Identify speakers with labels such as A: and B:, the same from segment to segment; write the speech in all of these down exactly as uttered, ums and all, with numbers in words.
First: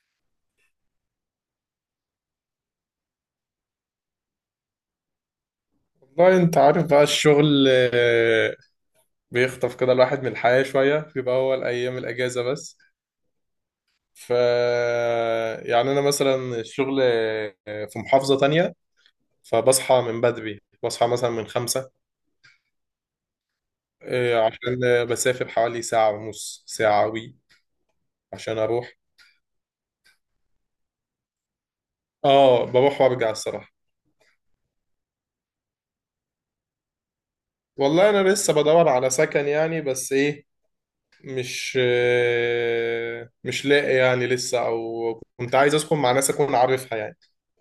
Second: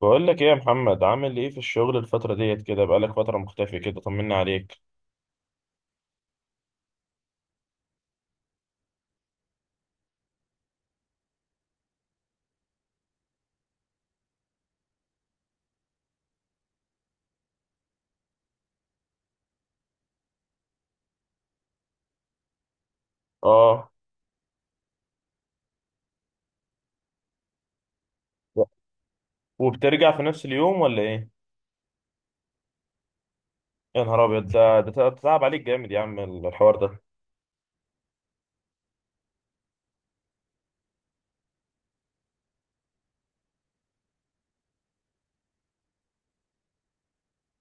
A: بقول لك ايه يا محمد، عامل ايه في الشغل الفترة ديت كده؟ بقالك فترة مختفي كده، طمنا عليك.
B: والله انت عارف بقى الشغل، آه، بيخطف كده الواحد من الحياة شوية، بيبقى هو الأيام الأجازة بس. ف يعني أنا مثلا الشغل آه، في محافظة تانية. فبصحى من بدري، بصحى مثلا من خمسة
A: اه،
B: آه، عشان آه، بسافر حوالي ساعة ونص ساعة وي عشان أروح.
A: وبترجع في نفس اليوم ولا ايه؟
B: اه، بروح وأرجع الصراحة.
A: يا نهار ابيض. ده ده تع- تعب عليك جامد يا عم، الحوار ده.
B: والله أنا لسه بدور على سكن يعني، بس إيه، مش آه، مش لاقي يعني لسه. أو كنت عايز أسكن مع ناس أكون عارفها يعني.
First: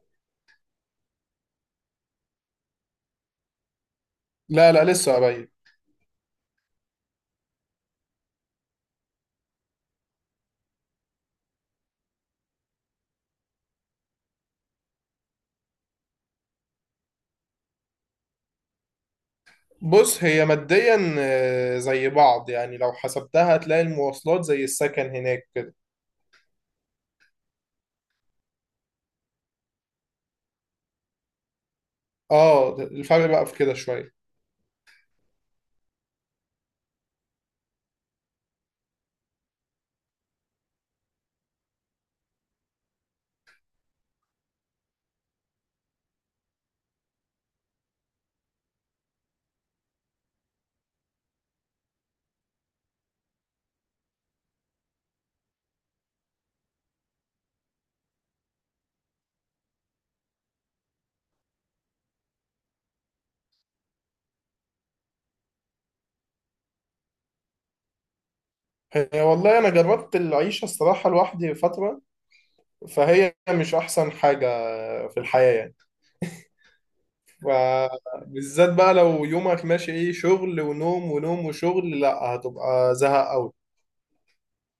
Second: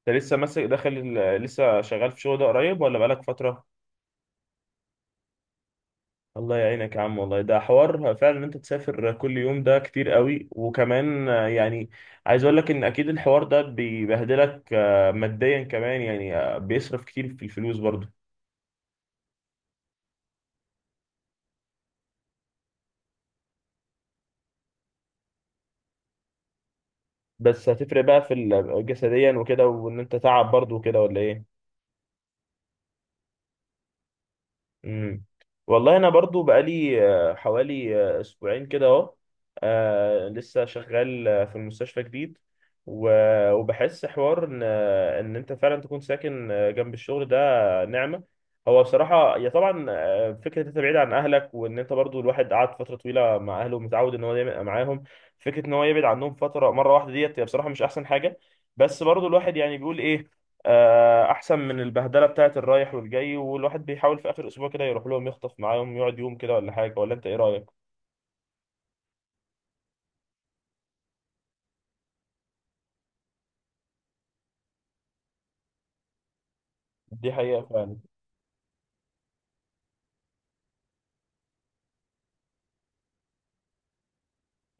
A: انت لسه ماسك داخل ال- لسه شغال في شغل ده قريب ولا بقالك فترة؟
B: لا، لا، لسه قريب.
A: الله يعينك يا عم، والله ده حوار فعلا. ان انت تسافر كل يوم ده كتير قوي، وكمان آه، يعني عايز اقول لك ان اكيد الحوار ده بيبهدلك آه، ماديا كمان، يعني آه، بيصرف كتير في الفلوس برضه.
B: بص، هي ماديا آه، زي بعض يعني، لو حسبتها هتلاقي المواصلات زي السكن هناك كده.
A: بس هتفرق بقى في ال- جسديا وكده، وان انت تعب برضو وكده، ولا ايه؟
B: اه، الفرق بقى في كده شوية.
A: امم. والله انا برضو بقالي آه، حوالي آه، اسبوعين كده اهو. آه، لسه شغال آه، في المستشفى جديد. و- وبحس حوار ان آه، ان انت فعلا تكون ساكن آه، جنب الشغل ده، آه، نعمة. هو بصراحة يا طبعا آه، فكرة انت بعيد عن اهلك، وان انت برضو الواحد قعد فترة طويلة مع اهله، ومتعود ان هو دايما يبقى معاهم. فكرة ان هو يبعد عنهم فترة مرة واحدة ديت هي بصراحة مش احسن حاجة. بس برضو الواحد يعني بيقول ايه، آه، احسن من البهدله بتاعت الرايح والجاي، والواحد بيحاول في اخر اسبوع كده يروح لهم، يخطف معاهم يقعد يوم كده ولا حاجه. ولا انت ايه رايك؟
B: هي والله انا جربت العيشة الصراحة لوحدي فترة، فهي مش احسن حاجة في الحياة يعني.
A: دي حقيقه فعلا.
B: فبالذات بقى لو يومك ماشي ايه، شغل ونوم ونوم وشغل، لا هتبقى زهق قوي.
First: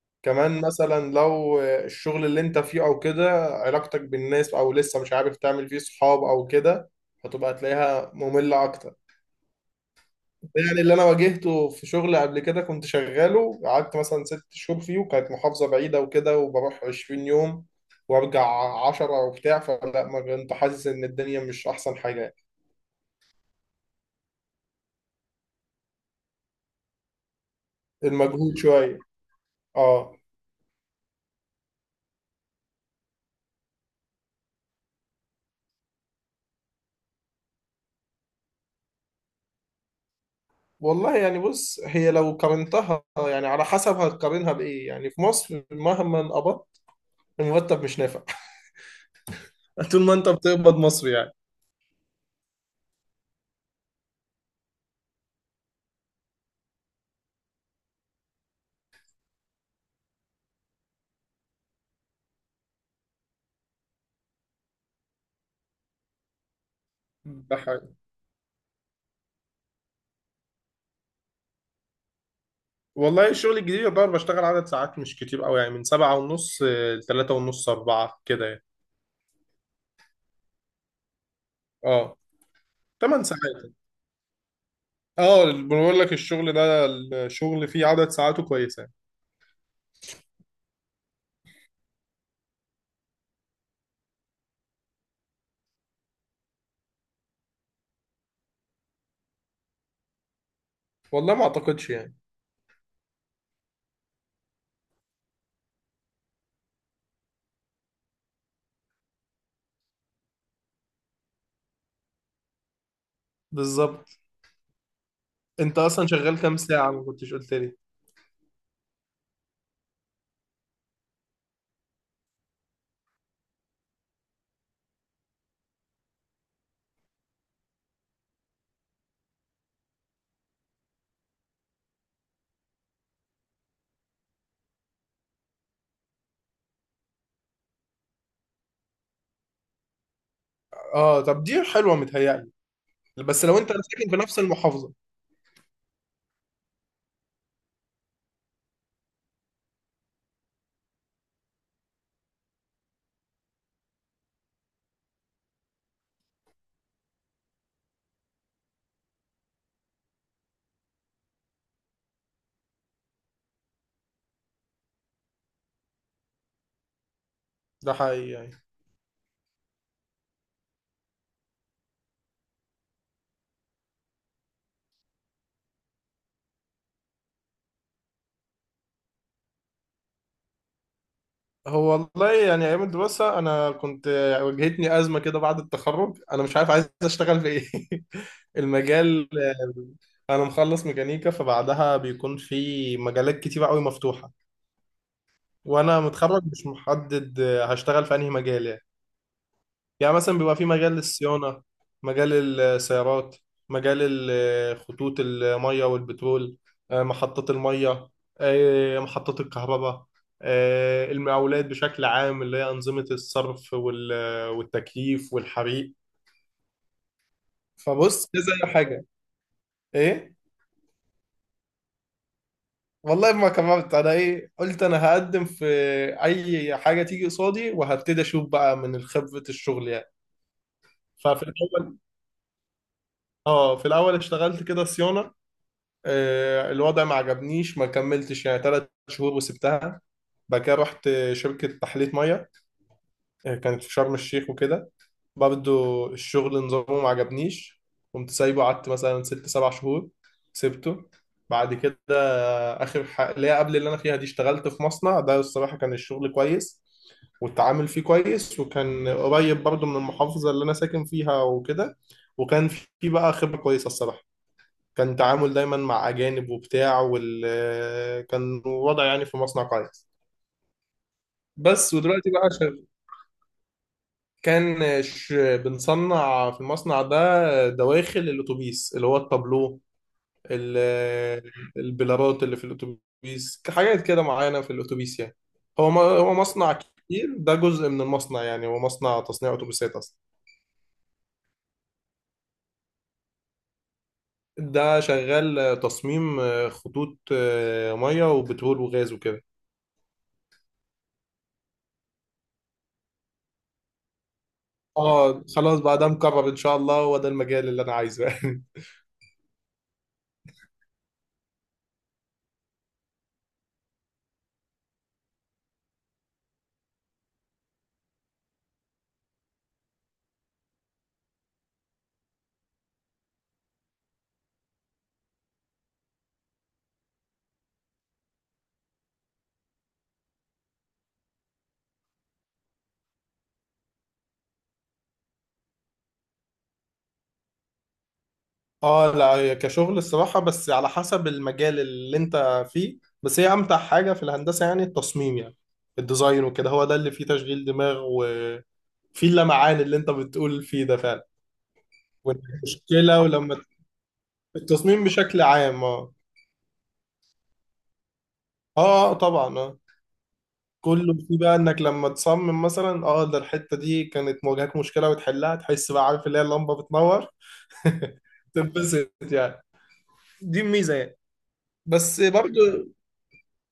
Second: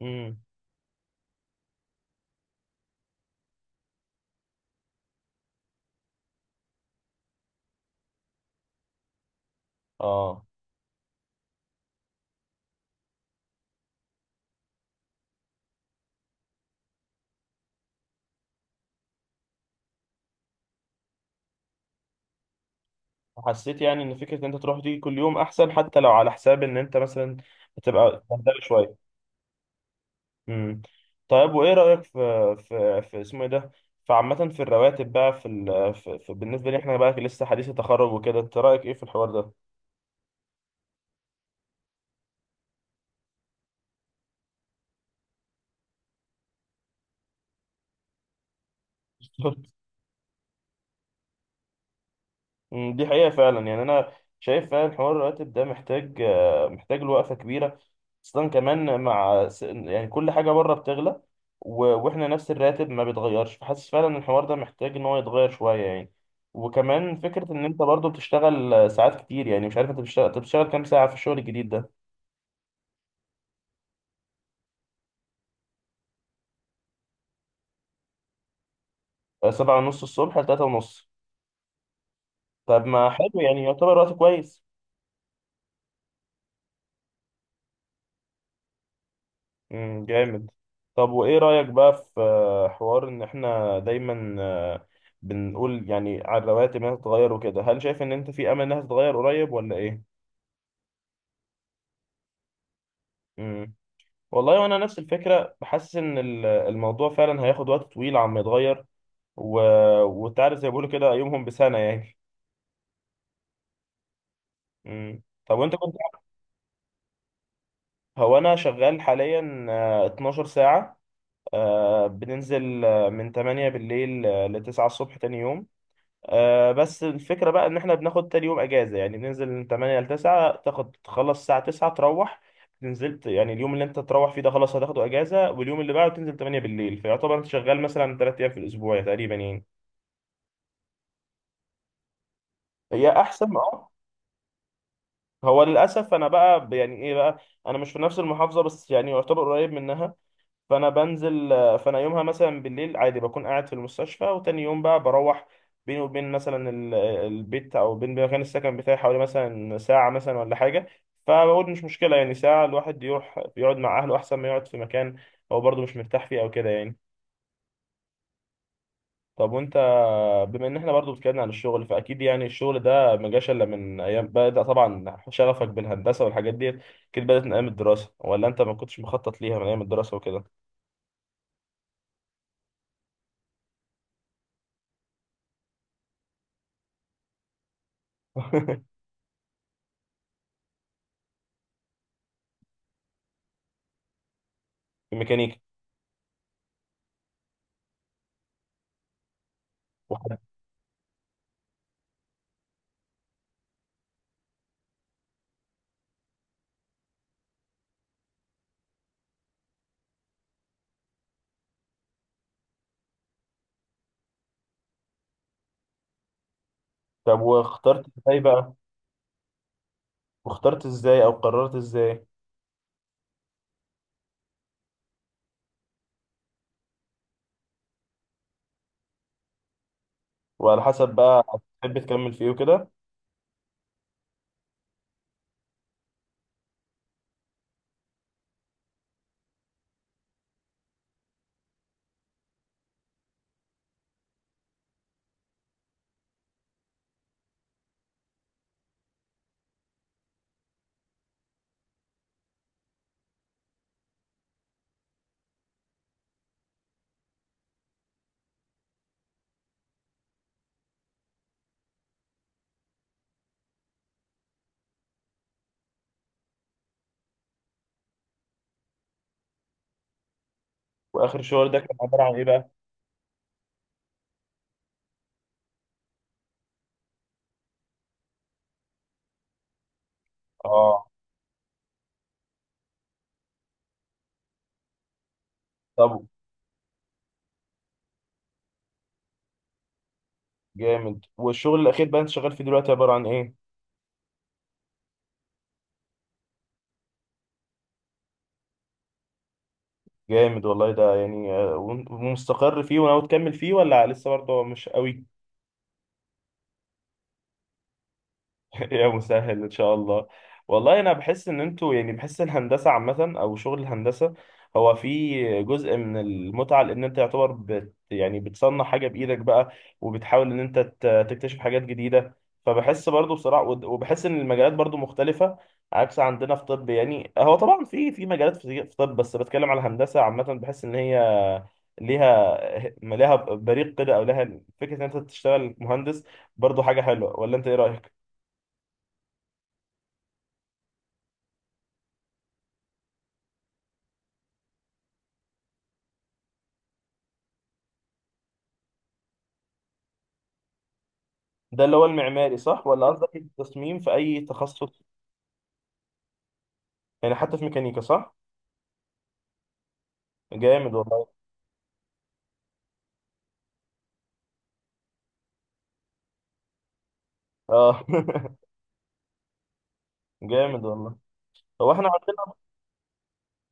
A: امم.
B: كمان مثلا لو الشغل اللي انت فيه او كده، علاقتك بالناس او لسه مش عارف تعمل فيه صحاب او كده، هتبقى تلاقيها مملة اكتر.
A: اه،
B: يعني اللي انا واجهته في شغل قبل كده، كنت شغاله قعدت مثلا ست شهور فيه، وكانت محافظة بعيدة وكده، وبروح عشرين يوم وارجع عشرة وبتاع، فلا ما كنت حاسس ان الدنيا مش احسن حاجة يعني.
A: حسيت يعني ان فكره ان انت تروح دي كل يوم احسن، حتى لو على حساب ان انت مثلا بتبقى
B: المجهود
A: بهدله شويه.
B: شوية. اه.
A: امم. طيب وايه رايك في في في اسمه ايه ده، فعامة في الرواتب بقى، في, ال... في, في بالنسبة لي احنا بقى لسه حديث التخرج وكده، انت رأيك ايه في الحوار ده؟
B: والله يعني بص، هي لو قارنتها يعني على حسب هتقارنها بايه، يعني في مصر مهما قبضت المرتب مش نافع. طول ما انت بتقبض مصري يعني.
A: مم، دي حقيقة فعلا. يعني أنا شايف فعلا حوار الراتب ده محتاج آه، محتاج له وقفة كبيرة، خاصة كمان مع س- يعني كل حاجة بره بتغلى. و- وإحنا نفس الراتب ما بيتغيرش، فحاسس فعلا إن الحوار ده محتاج إن هو يتغير شوية يعني. وكمان فكرة
B: ده
A: إن أنت
B: حقيقي.
A: برضه بتشتغل آه، ساعات كتير، يعني مش عارف. أنت بتشتغل أنت بتشتغل كام ساعة في الشغل الجديد ده؟
B: والله الشغل الجديد يعتبر بشتغل عدد ساعات مش كتير قوي يعني، من سبعة ونص لتلاتة ونص أربعة كده يعني.
A: آه، سبعة ونص الصبح لتلاتة ونص.
B: اه،
A: طب ما
B: تمن
A: حلو يعني،
B: ساعات
A: يعتبر وقت كويس.
B: اه، بقول لك الشغل ده، الشغل فيه عدد ساعاته كويسة يعني.
A: امم، جامد. طب وايه رأيك بقى في، آه، حوار ان احنا دايما، آه، بنقول يعني على الرواتب انها تتغير وكده، هل شايف ان انت في امل انها تتغير قريب ولا ايه؟
B: والله ما أعتقدش يعني.
A: امم. والله وانا نفس الفكرة، بحس ان ال- الموضوع فعلا هياخد وقت طويل عم يتغير. و... وتعرف زي ما بيقولوا كده، يومهم بسنة يعني.
B: بالظبط.
A: امم. طب وانت
B: انت
A: كنت.
B: اصلا شغال كام ساعة؟ ما كنتش قلت لي.
A: هو انا شغال حاليا آه، اثنا عشر ساعة، آه، بننزل آه، من تمانية بالليل ل تسعة الصبح تاني يوم. آه بس الفكرة بقى ان احنا بناخد تاني يوم اجازة يعني، بننزل من تمانية ل تسعة، تاخد تخلص الساعة تسعة تروح، نزلت يعني. اليوم اللي انت تروح فيه ده خلاص هتاخده اجازة، واليوم اللي بعده تنزل تمانية بالليل، فيعتبر انت شغال مثلا ثلاثة ايام في الاسبوع تقريبا يعني.
B: اه، طب دي حلوة متهيألي،
A: هي
B: بس
A: احسن،
B: لو انت
A: اه.
B: ساكن في نفس المحافظة.
A: هو للاسف انا بقى ب- يعني ايه بقى، انا مش في نفس المحافظة بس يعني يعتبر قريب منها، فانا بنزل. فانا يومها مثلا بالليل عادي بكون قاعد في المستشفى، وتاني يوم بقى بروح. بيني وبين مثلا ال- البيت او بين مكان السكن بتاعي حوالي مثلا ساعة مثلا، ولا حاجة. فبقول مش مشكلة يعني، ساعة الواحد يروح يقعد مع اهله احسن ما يقعد في مكان هو برضه مش مرتاح فيه او كده يعني.
B: ده حقيقي يعني.
A: طب وانت، بما ان احنا برضه اتكلمنا عن الشغل، فاكيد يعني الشغل ده ما جاش الا من ايام. بدأ طبعا شغفك بالهندسة والحاجات ديت كده بدأت من ايام الدراسة، ولا انت ما كنتش مخطط ليها من ايام الدراسة وكده؟
B: هو والله يعني ايام الدراسه انا كنت، واجهتني ازمه كده بعد التخرج، انا مش عارف عايز اشتغل في ايه. المجال، انا مخلص ميكانيكا، فبعدها بيكون في مجالات كتير قوي مفتوحه،
A: في ميكانيكا.
B: وانا متخرج مش محدد هشتغل في انهي مجال يعني. يعني مثلا بيبقى في مجال الصيانة، مجال السيارات، مجال ال- خطوط المية والبترول، آه، محطات المية، آه، محطات الكهرباء، آه، المقاولات بشكل عام اللي هي أنظمة الصرف وال- والتكييف والحريق.
A: طب واخترت
B: فبص،
A: ازاي
B: كذا
A: بقى؟
B: حاجة. إيه.
A: واخترت ازاي او قررت ازاي؟
B: والله ما كبرت أنا إيه، قلت أنا هقدم في أي حاجة تيجي قصادي وهبتدي أشوف بقى من خبرة الشغل يعني.
A: وعلى حسب
B: ففي
A: بقى، هتحب
B: الأول
A: تكمل في ايه وكده؟
B: آه في الأول اشتغلت كده صيانة، آه، الوضع ما عجبنيش، ما كملتش يعني ثلاث شهور وسبتها. بعد كده رحت شركة تحلية مية، آه، كانت في شرم الشيخ وكده، برضه الشغل نظامه ما عجبنيش، قمت سايبه قعدت مثلا ست سبع شهور، سبته. بعد كده آخر حاجة اللي هي قبل اللي أنا فيها دي، اشتغلت في مصنع، ده الصراحة كان الشغل كويس والتعامل فيه كويس، وكان قريب برضه من المحافظة اللي أنا ساكن فيها وكده. وكان في بقى خبرة كويسة الصراحة، كان تعامل دايما مع أجانب وبتاع وال، كان وضع يعني في مصنع كويس.
A: واخر شغل ده
B: بس
A: كان عبارة
B: ودلوقتي
A: عن ايه
B: بقى
A: بقى؟
B: شغ... كان ش... بنصنع في المصنع ده دواخل الأتوبيس اللي هو التابلو، ال...
A: اه،
B: البلارات اللي في الأتوبيس، حاجات كده معينة في الأتوبيس يعني. هو م...
A: طب.
B: هو مصنع كبير، ده جزء من المصنع، يعني هو مصنع تصنيع أتوبيسات أصلا.
A: جامد. والشغل الاخير بقى انت شغال فيه دلوقتي عبارة عن ايه؟
B: ده شغال تصميم خطوط آه، مية وبترول وغاز وكده.
A: جامد والله. ده يعني آه، ومستقر فيه وناوي تكمل فيه، ولا لسه برضه مش قوي؟
B: اه، خلاص بقى ده مقرر ان شاء الله، هو ده المجال اللي انا عايزه يعني.
A: يا مسهل ان شاء الله. والله انا بحس ان انتوا يعني، بحس الهندسه عامه او شغل الهندسه هو في جزء من المتعه، لان انت يعتبر بت يعني بتصنع حاجه بايدك بقى، وبتحاول ان انت ت- تكتشف حاجات جديده. فبحس برضو بصراحه، ود- وبحس ان المجالات برضو مختلفه عكس عندنا في طب. يعني هو طبعا في، في مجالات في في طب، بس بتكلم على الهندسه عامه، بحس ان هي ليها ليها بريق كده، او لها فكره ان انت تشتغل مهندس برضو حاجه حلوه، ولا انت ايه رايك؟
B: اه لا، هي كشغل الصراحه بس على حسب المجال اللي انت فيه، بس هي امتع حاجه في الهندسه يعني التصميم يعني، الديزاين وكده، هو ده اللي فيه تشغيل دماغ وفيه اللمعان اللي انت بتقول فيه ده فعلا.
A: ده اللي هو المعماري صح، ولا
B: والمشكله
A: قصدك
B: ولما،
A: التصميم في اي تخصص؟
B: التصميم بشكل عام اه.
A: يعني حتى في ميكانيكا صح؟
B: اه، آه، طبعا اه.
A: جامد
B: كله
A: والله،
B: فيه بقى انك لما تصمم مثلا اه، ده الحته دي كانت مواجهاك مشكله وتحلها، تحس بقى عارف اللي هي اللمبه بتنور.
A: اه.
B: تنبسط يعني. دي
A: جامد
B: الميزه
A: والله.
B: يعني.
A: هو احنا.
B: بس برضه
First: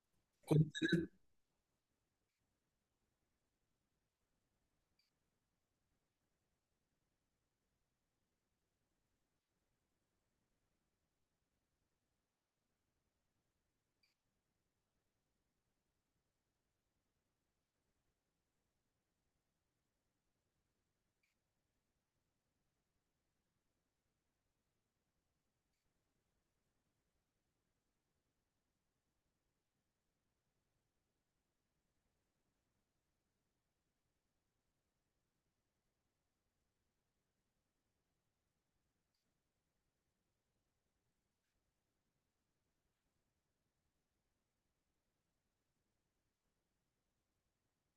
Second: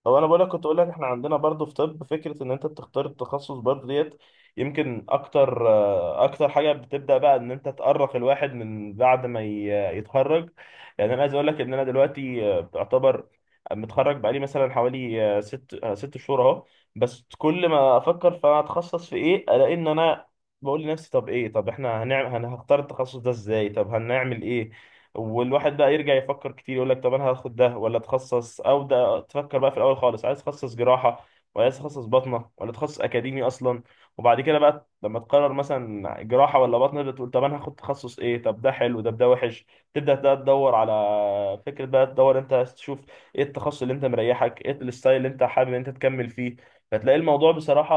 A: هو انا بقولك، كنت
B: كنت
A: اقولك احنا عندنا برضو في طب فكره ان انت بتختار التخصص برضو ديت. يمكن اكتر، آه، اكتر حاجه بتبدا بقى ان انت تقرق الواحد من بعد ما ي- يتخرج. يعني انا عايز اقولك ان انا دلوقتي آه، بعتبر متخرج بقالي مثلا حوالي آه، ست آه، ست شهور اهو. بس كل ما افكر، فانا هتخصص في ايه؟ الاقي ان انا بقول لنفسي، طب ايه؟ طب احنا هنعمل هنختار التخصص ده ازاي؟ طب هنعمل ايه؟ والواحد بقى يرجع يفكر كتير، يقول لك طب انا هاخد ده ولا اتخصص، او ده. تفكر بقى في الاول خالص عايز اتخصص جراحه، ولا عايز اتخصص باطنه، ولا اتخصص اكاديمي اصلا. وبعد كده بقى لما تقرر مثلا جراحه ولا باطنه، بتقول طب انا هاخد تخصص ايه، طب ده حلو ده ده وحش. تبدا بقى تدور على فكره بقى، تدور انت عايز تشوف ايه التخصص اللي انت مريحك، ايه الستايل اللي انت حابب ان انت تكمل فيه. فتلاقي الموضوع بصراحه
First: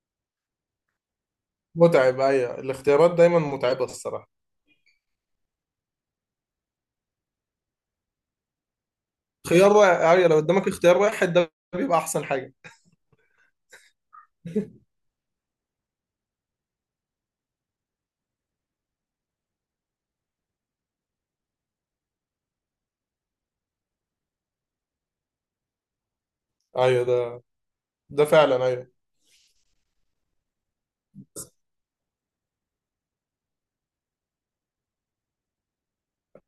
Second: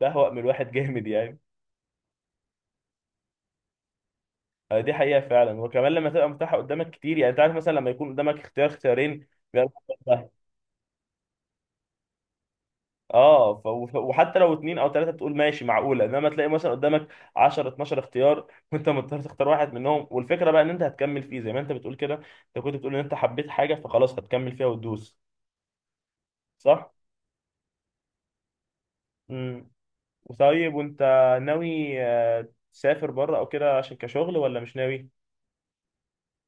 A: بهوأ من الواحد. جامد يعني.
B: متعب، ايوه، الاختيارات دايما متعبه الصراحه.
A: آه، دي حقيقة فعلا. وكمان لما تبقى متاحة قدامك كتير، يعني انت عارف مثلا لما يكون قدامك اختيار اختيارين، بيبقى
B: خيار
A: الموضوع
B: واحد، ايوه
A: سهل.
B: لو قدامك اختيار واحد ده بيبقى احسن حاجه.
A: اه، ف... وف- وحتى لو اتنين او تلاتة تقول ماشي معقولة، انما تلاقي مثلا قدامك عشرة اتناشر اختيار وانت مضطر تختار واحد منهم، والفكرة بقى ان انت هتكمل فيه زي ما انت بتقول كده. انت كنت بتقول ان انت حبيت حاجة فخلاص هتكمل فيها وتدوس، صح؟
B: ايوه ده، ده فعلا، ايوه.
A: امم. طيب وانت ناوي آه، تسافر بره او كده عشان كشغل، ولا مش ناوي؟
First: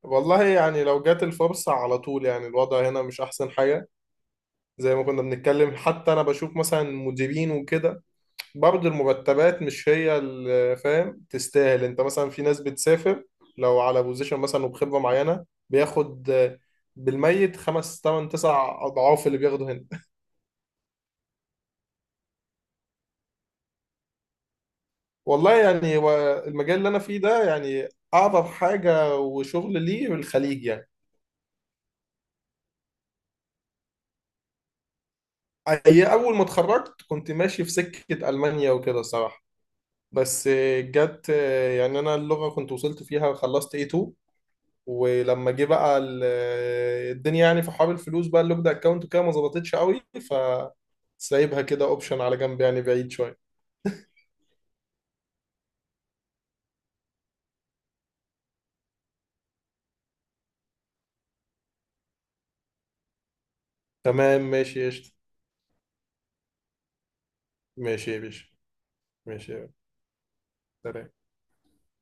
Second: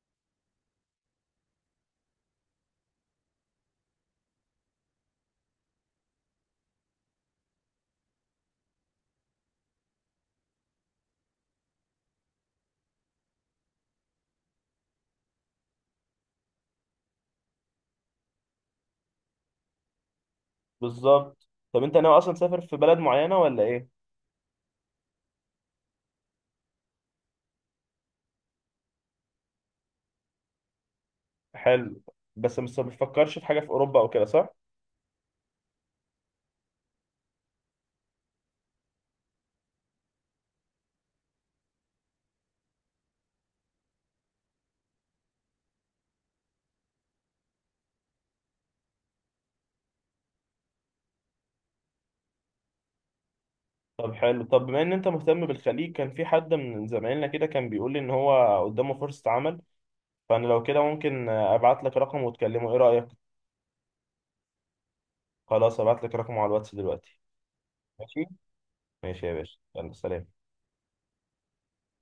B: والله يعني لو جات الفرصه على طول يعني، الوضع هنا مش احسن حاجه، زي ما كنا بنتكلم، حتى انا بشوف مثلا مديرين وكده، برضه المرتبات مش هي اللي فاهم تستاهل. انت مثلا في ناس بتسافر لو على بوزيشن مثلا وبخبره معينه بياخد بالميت خمس تمن تسع اضعاف اللي بياخده هنا.
A: بالظبط. طب انت ناوي اصلا تسافر في بلد معينة ولا ايه؟
B: والله يعني هو المجال اللي انا فيه ده يعني، اعظم حاجه وشغل ليه الخليج يعني.
A: حلو. بس بس ما بتفكرش في حاجة في أوروبا أو كده، صح؟
B: هي اول ما اتخرجت كنت ماشي في سكه المانيا وكده صراحه، بس جت يعني، انا اللغه كنت وصلت فيها، خلصت إيه تو. ولما جه بقى ال- الدنيا يعني في حوار الفلوس بقى، اللوك ده اكونت وكده ما ظبطتش قوي، فسايبها كده اوبشن على جنب يعني، بعيد شويه.
A: طب حلو. طب بما إن أنت مهتم بالخليج، كان في حد من زمايلنا كده كان بيقول لي إن هو قدامه فرصة عمل، فأنا لو كده ممكن أبعت لك رقمه وتكلمه، إيه رأيك؟
B: تمام ماشي قشطة.
A: خلاص، أبعت لك رقمه على الواتس دلوقتي.
B: ماشي يا
A: ماشي؟
B: باشا.
A: ماشي يا
B: ماشي
A: باشا،
B: يا باشا.
A: يلا سلام.
B: سلام.